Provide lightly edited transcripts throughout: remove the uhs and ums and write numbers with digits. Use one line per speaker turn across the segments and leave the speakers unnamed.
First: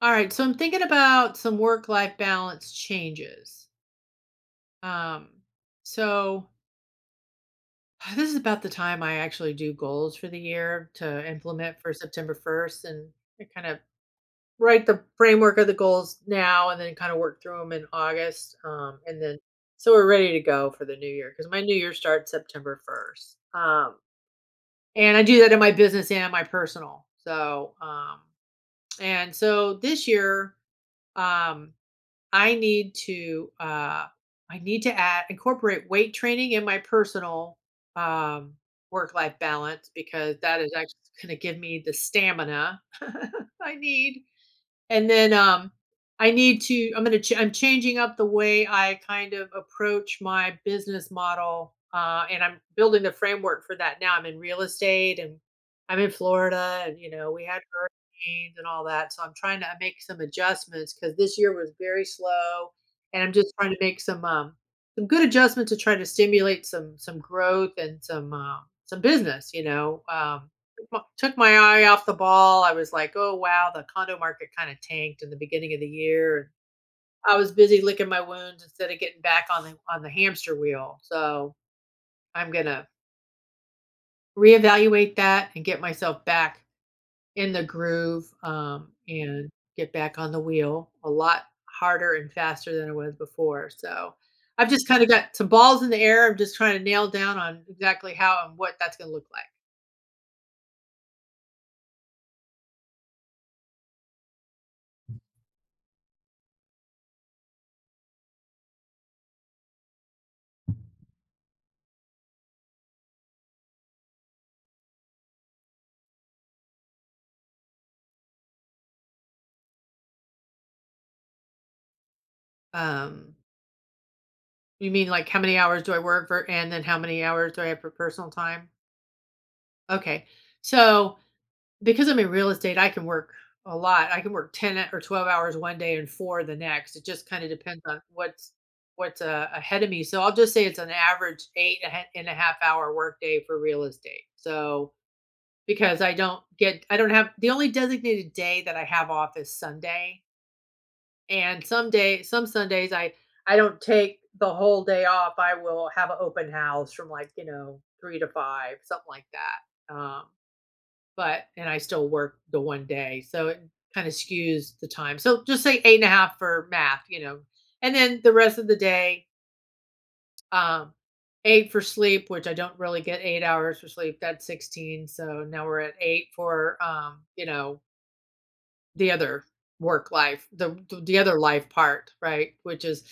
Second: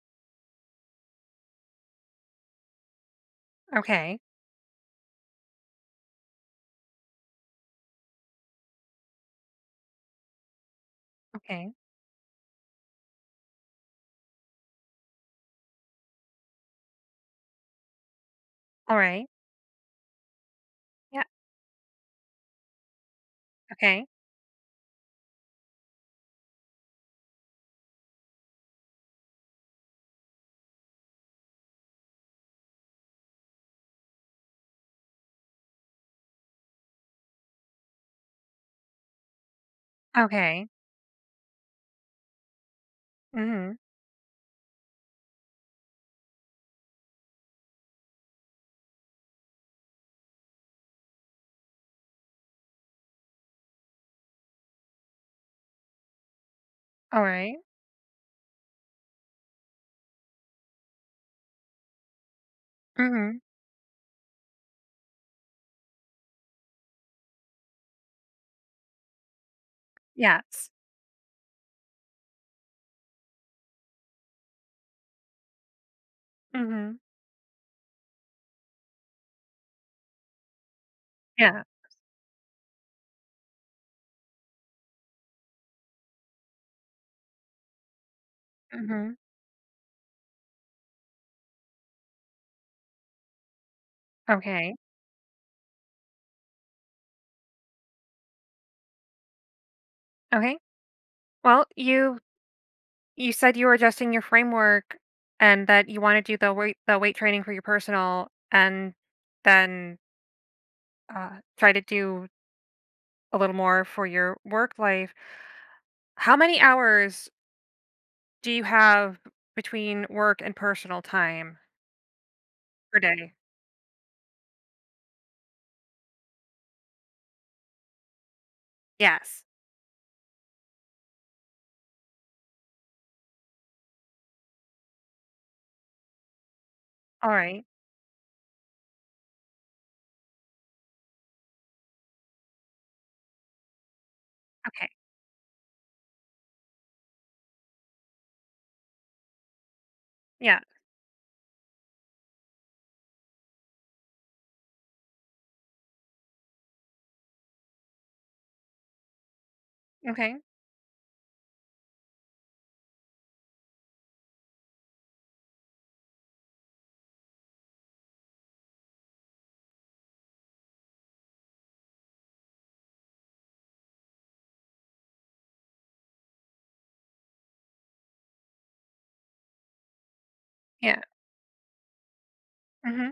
All right, so I'm thinking about some work-life balance changes.
Okay,
Um, so this is about the time I actually do goals for the year to
okay,
implement for September 1st, and I kind of write the framework of the goals now, and then kind of work through them in August, and
alright,
then so we're ready to go for the new
yeah,
year because my new year starts September 1st.
okay,
And I do that in my business and my personal. So, and so this year, um I need to uh I need to add incorporate weight training in my personal um work life balance because that
okay,
is actually going to give me the stamina I
mhm,
need. And then, I need to I'm gonna ch I'm changing up the way I kind of approach my business model, and I'm building the framework for that now. I'm in real estate, and I'm in Florida and we
alright,
had hurricanes and all that, so I'm trying to make some adjustments because this year was very slow, and I'm
mhm,
just trying to make some good adjustments to try to stimulate some growth and some, some business.
yes,
Took my eye off the ball. I was like, oh wow, the condo market kind of tanked in the beginning of the year. And
mhm,
I was busy licking my wounds instead of getting back on the hamster wheel. So
yeah,
I'm gonna reevaluate that and get myself back in the groove,
mhm,
and get back on the wheel a lot harder and faster than it was before. So I've
okay,
just kind of got some balls in the air. I'm just trying to nail down on exactly how and what that's gonna look
okay. Well, you said you were adjusting your framework and that you want to do the weight training for your personal and then try to do a little more for your work life. How many hours do you have between work and personal time
like.
per day?
You mean, like, how many hours do I work for and then how many hours do I have for personal time?
Yes.
Okay. So because I'm in real estate, I can work a lot. I can work 10 or 12 hours one day and four the next. It just
All
kind of
right.
depends on what's ahead of me. So I'll just say it's an average eight and a half hour workday for real estate.
Okay.
So because I don't have, the only designated day that I have off is Sunday.
Yeah.
And some Sundays, I don't take the whole day off. I will have an open house from, like, 3 to 5, something like that. Um,
Okay.
but and I still work the one day, so it kinda skews the time. So just say 8 and a half for math, and then the rest of the day, um, 8 for sleep, which I don't really get 8 hours for sleep. That's 16, so now we're at 8 for, the other work life, the the
Yeah.
the other life part, right? Which is
Hmm.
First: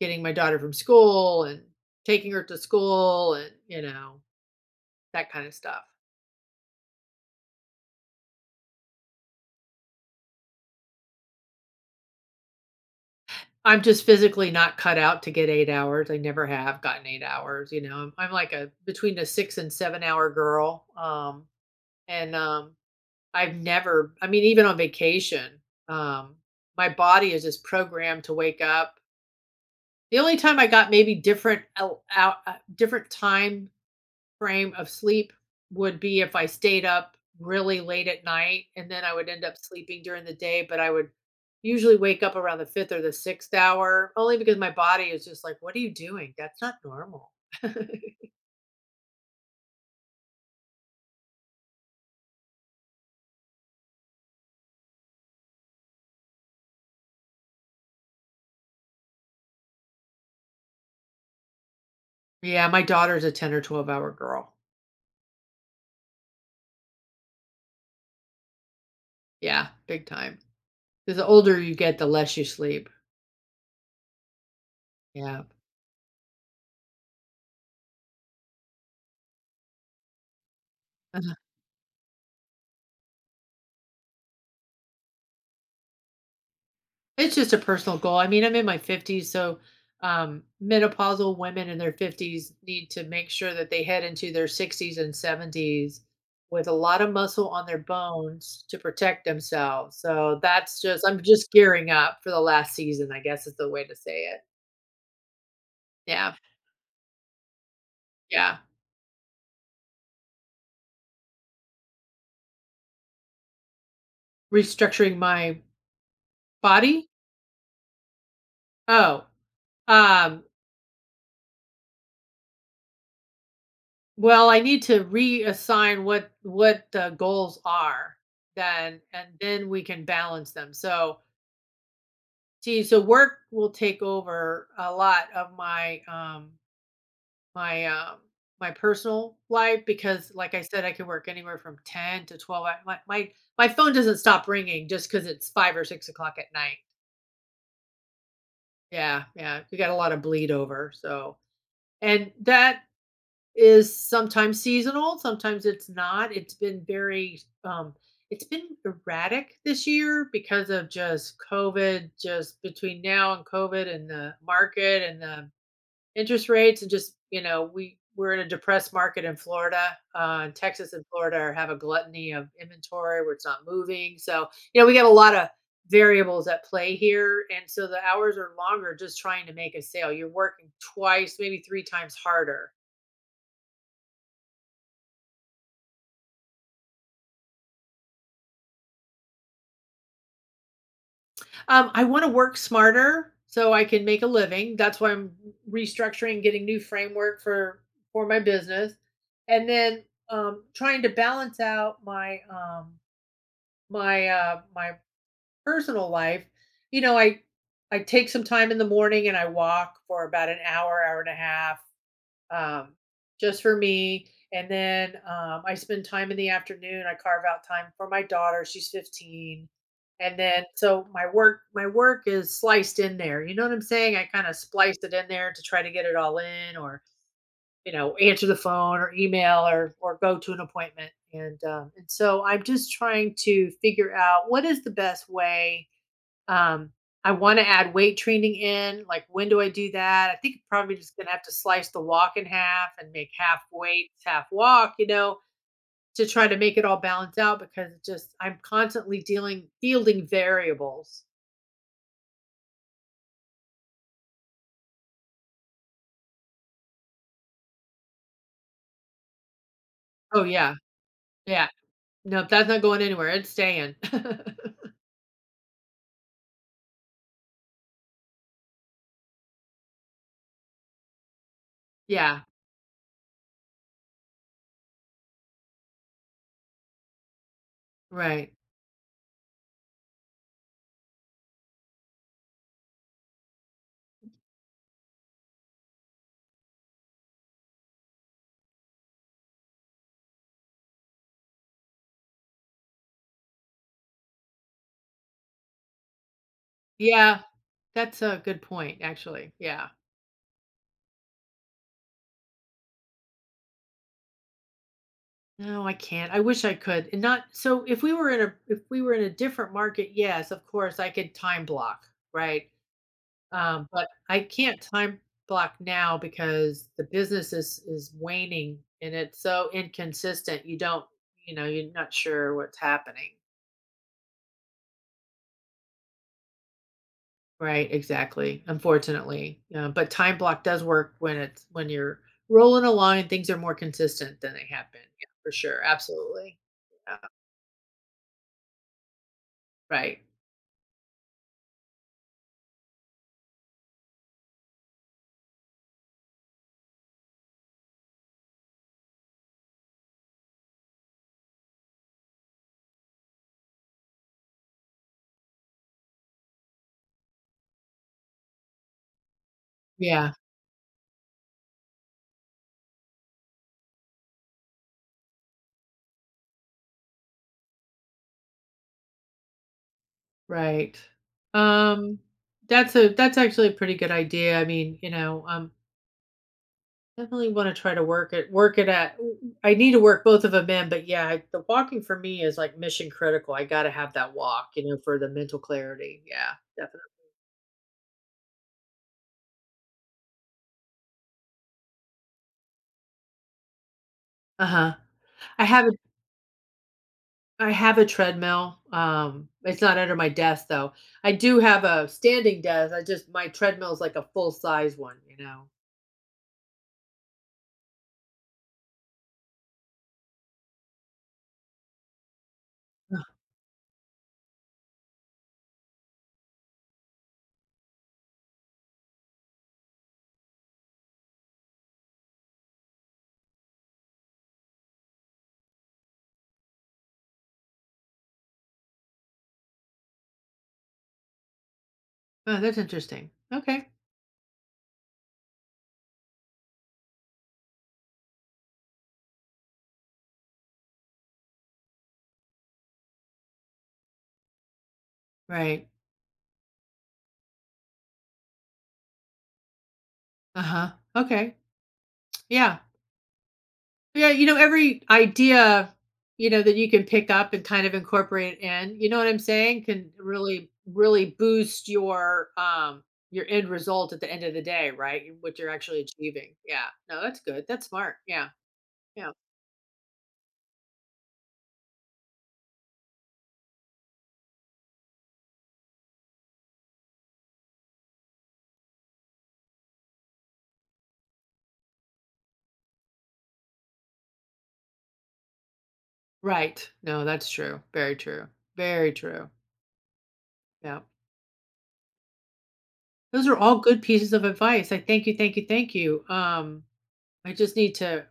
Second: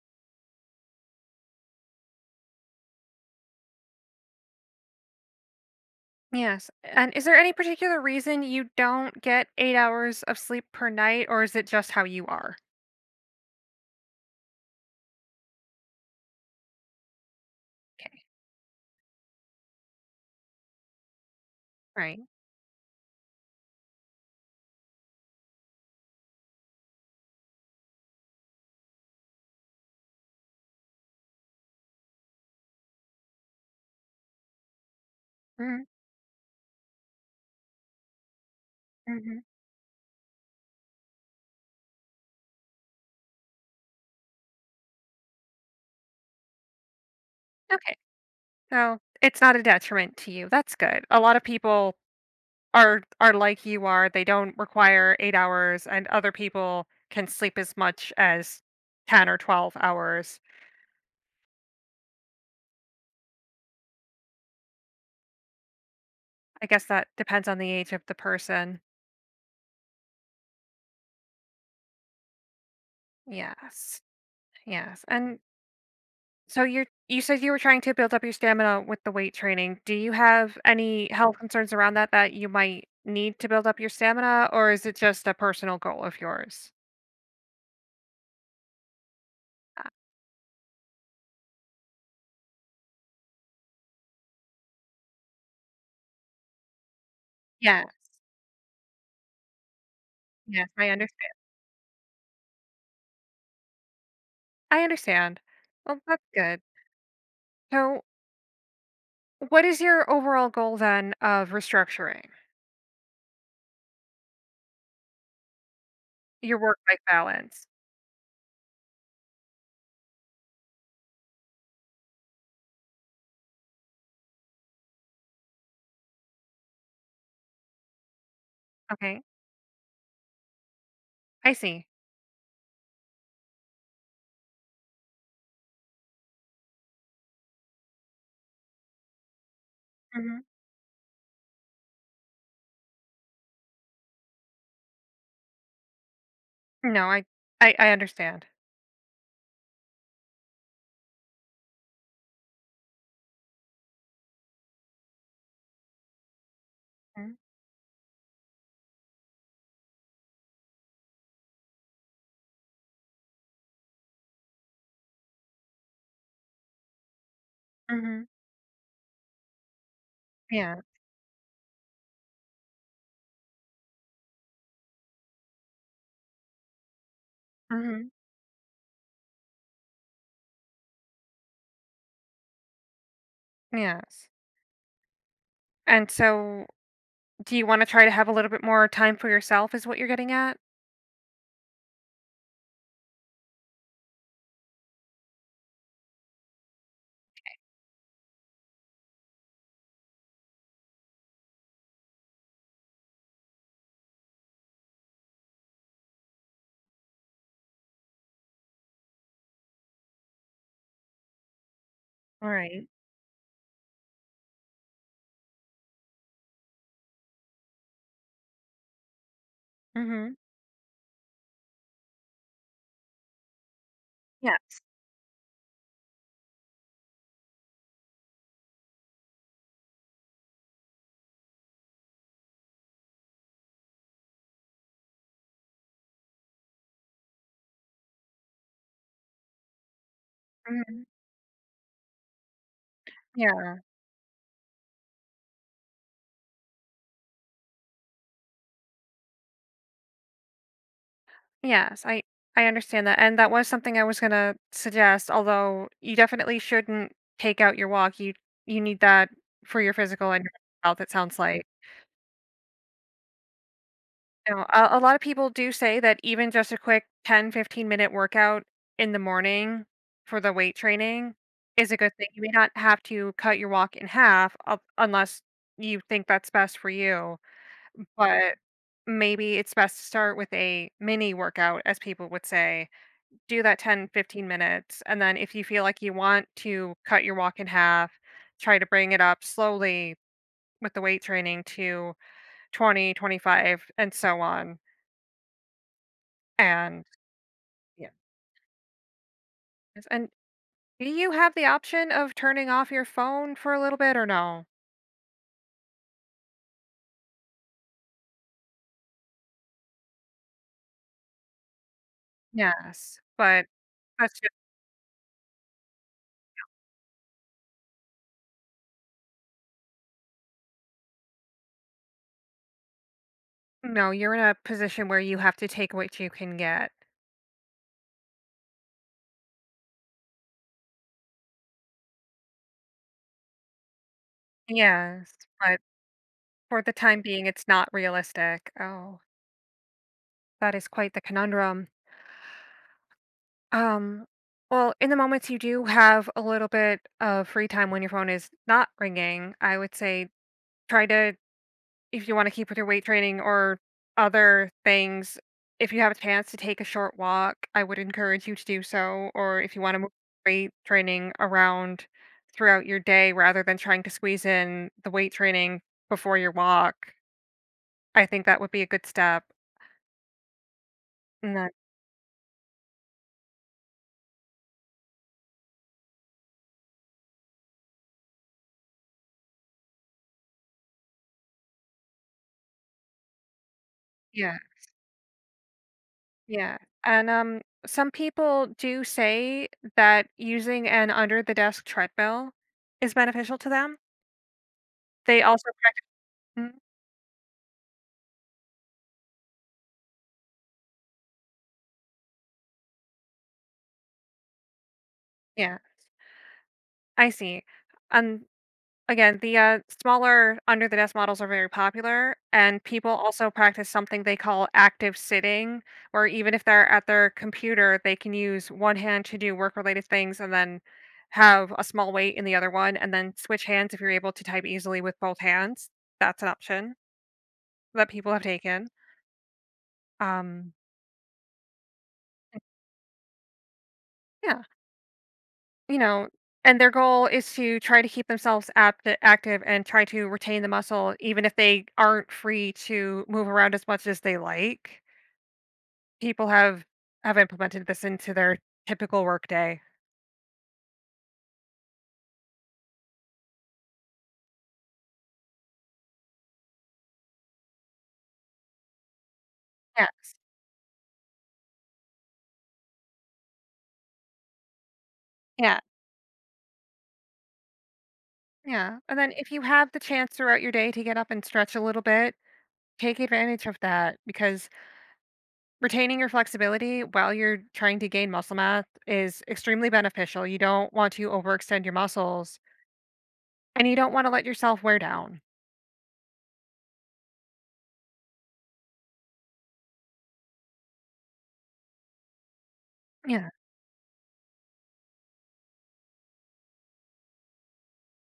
getting my daughter from school and taking her to school and that kind of stuff.
Yes. And is there any particular reason you don't get 8 hours of sleep per night, or is it just how you are?
I'm just physically not cut out to get 8 hours. I never have gotten 8 hours. I'm
Okay.
I'm like a between a 6 and 7-hour girl, um,
Right.
and, um, I've never I mean, even on vacation, um, my body is just programmed to wake up. The only time I got maybe different time frame of sleep
Mm-hmm.
would be if I stayed up really late at night and then I would end up sleeping during the day, but I would usually wake up around the fifth or the sixth hour, only because my body is just like, what are you doing? That's not normal.
Okay. So it's not a detriment to you. That's good. A lot of people are like you are. They don't require 8 hours, and other people can sleep as much as 10 or 12 hours.
Yeah, my daughter's a 10 or 12-hour girl.
I guess that depends on the age of the person.
Yeah, big time. Because the older you get, the less you sleep.
Yes. Yes. And
Yeah.
so you said you were trying to build up your stamina with the weight training. Do you have any health concerns around that that you might need to build up your stamina, or is it just a personal goal of yours?
It's just a personal goal. I mean, I'm in my 50s, so
Uh,
menopausal women in their 50s need to make sure that they head into their 60s and 70s with a lot of muscle on their
yeah,
bones to protect themselves. So
yes,
that's
I
just, I'm
understand.
just gearing up for the last season, I guess, is the way to say it.
I understand. Well, that's
Yeah.
good. So,
Yeah.
what is your overall goal then of restructuring
Restructuring my
your work-life
body.
balance?
Oh, um, well, I need to reassign what the goals are then,
Okay,
and then we can balance them. So,
I see.
see, so work will take over a lot of my um my personal life because,
Hmm.
like I said, I can work anywhere from 10 to 12. My phone doesn't stop ringing just because it's 5 or 6 o'clock at night.
No, I understand.
Yeah, yeah, we got a lot of bleed over. So, and that is sometimes seasonal, sometimes it's not. It's been erratic this year because of just COVID, just between now and COVID and the market and the interest rates, and just, we
Mm-hmm.
we're in a depressed market in Florida.
Yeah.
Texas and Florida have a gluttony of inventory where it's not moving. So, we got a lot of variables at play here. And so the
Hmm.
hours are longer, just trying to make a sale. You're working twice, maybe three times harder.
Yes. And so do you wanna try to have a little bit more time for yourself is what you're getting at?
I want to work smarter so I can make a living. That's why I'm restructuring, getting new framework for my business. And then, trying to balance out my personal life, you know, I I take some time in the morning, and I walk for about an hour, hour and a half,
All right.
um, just for me. And then, I spend time in the afternoon. I carve out time for my daughter. She's 15.
Mhm.
And then so my work is sliced in there. You know what I'm saying? I kind of
Yes.
splice it in there to try to get it all in, or answer the phone or email or go to an appointment. And and so I'm just trying to figure out what is the best way. um, I want to add weight training in. Like, when do I do that? I think probably
Mhm.
just gonna have to slice the walk in half and make half
Yeah.
weights, half walk. You know, to try to make it all balance out, because it just I'm constantly dealing fielding variables.
Yes, I understand that, and that was something I was gonna suggest, although you definitely shouldn't take out your walk, you need that for your physical
Oh
and your
yeah,
health, it sounds like.
yeah. No, that's not going anywhere. It's staying.
You know, a lot of people do say that even just a quick 10-15 minute workout in the morning for the weight training is a good thing.
Yeah,
You may not have to cut your walk in half, u unless you think that's best for you.
right.
But maybe it's best to start with a mini workout, as people would say. Do that 10, 15 minutes. And then if you feel like you want to cut your walk in half, try to bring it up slowly with the weight training to 20, 25, and so on. And
Yeah,
yeah.
that's a good point, actually. Yeah.
Yes, and do you have the option of turning off your phone for a little bit or no?
No, I can't. I wish I could. And not so, if we were in a different market, yes, of course I could time block, right?
Yes. But
But
that's
I
just
can't time block now because the business is waning, and it's so inconsistent. You don't, you're not sure what's happening.
no, you're in a position where you have to take what you can get.
Right, exactly. Unfortunately, but time block does work when you're rolling along and things are more consistent than they have been. Yeah,
Yes.
for
But
sure, absolutely.
for the
Yeah,
time being, it's not realistic. Oh,
right.
that is quite the conundrum. Um, well, in the moments you do have a little bit of free time when your phone is not ringing, I would say try to, if you want to keep with your weight training or other things, if you have a chance to take a short walk, I would encourage you to do so. Or if you want to move
Yeah,
weight training around throughout your day rather than trying to squeeze in the weight training before your walk, I think that would be a good step.
right.
And that,
Um, that's actually a pretty good idea. I mean, definitely want to try to work it at I need to work both of them in. But yeah, the walking for me is like mission critical. I got to have that
yeah.
walk, for the mental clarity. Yeah,
Yeah.
definitely.
And some people do say that using an under the desk treadmill is beneficial to them.
Uh-huh.
They
I
also
have a
prec- mm,
I have a treadmill. It's not under my desk though. I do have a standing desk. I just my treadmill is like a full size one.
yeah, I see. And again, the smaller under the desk models are very popular and people
Oh,
also practice something they call active sitting where even if they're at their computer, they can use one hand to do work related things and then have a small weight in the other one and then switch hands if you're able to type easily with both hands. That's an option that people have taken. Um,
oh, that's interesting. Okay.
yeah, you know, and their goal is to try to keep themselves active and try to retain the muscle, even if they aren't free to move around as much as they like.
Right.
People have implemented this into their typical workday.
Uh-huh. Okay. Yeah. Yeah, every idea, that you can pick up and kind of incorporate in, you know what I'm saying,
Yeah,
can really, really boost your end result at the end of the day, right? What you're
yeah,
actually achieving. Yeah. No, that's good. That's smart. Yeah.
yeah. And
Yeah.
then if you have the chance throughout your day to get up and stretch a little bit, take advantage of that because retaining your flexibility while you're trying to gain muscle mass is extremely beneficial. You don't want to overextend your muscles. And you don't wanna let yourself wear down.
Right. No, that's true. Very true. Very true. Yeah. Those
Yeah.
are all good pieces of advice. I thank you, thank you, thank you. I just need to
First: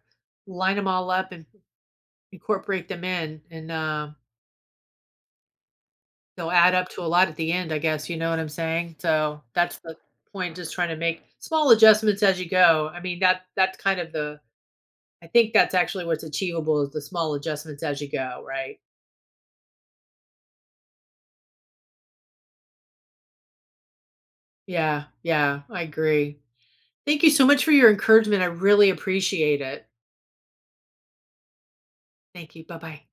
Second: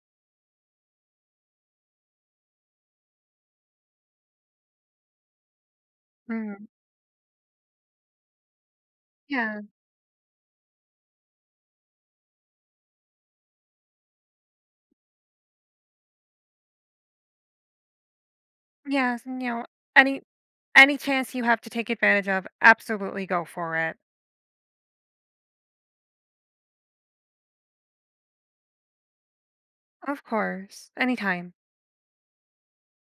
line them all up and incorporate them in and They'll
Mhm.
add up to a lot at the end, I guess, you know what I'm saying? So,
Yeah.
that's the point, just trying to make small adjustments as you go. I mean, that's kind of the, I think that's actually what's achievable, is the small adjustments as you go, right?
Yes, and, any any chance you have to take advantage of, absolutely go for it.
Yeah, yeah, I agree. Thank you so much for your encouragement, I really appreciate it.
Of course. Anytime.
Thank you, bye-bye.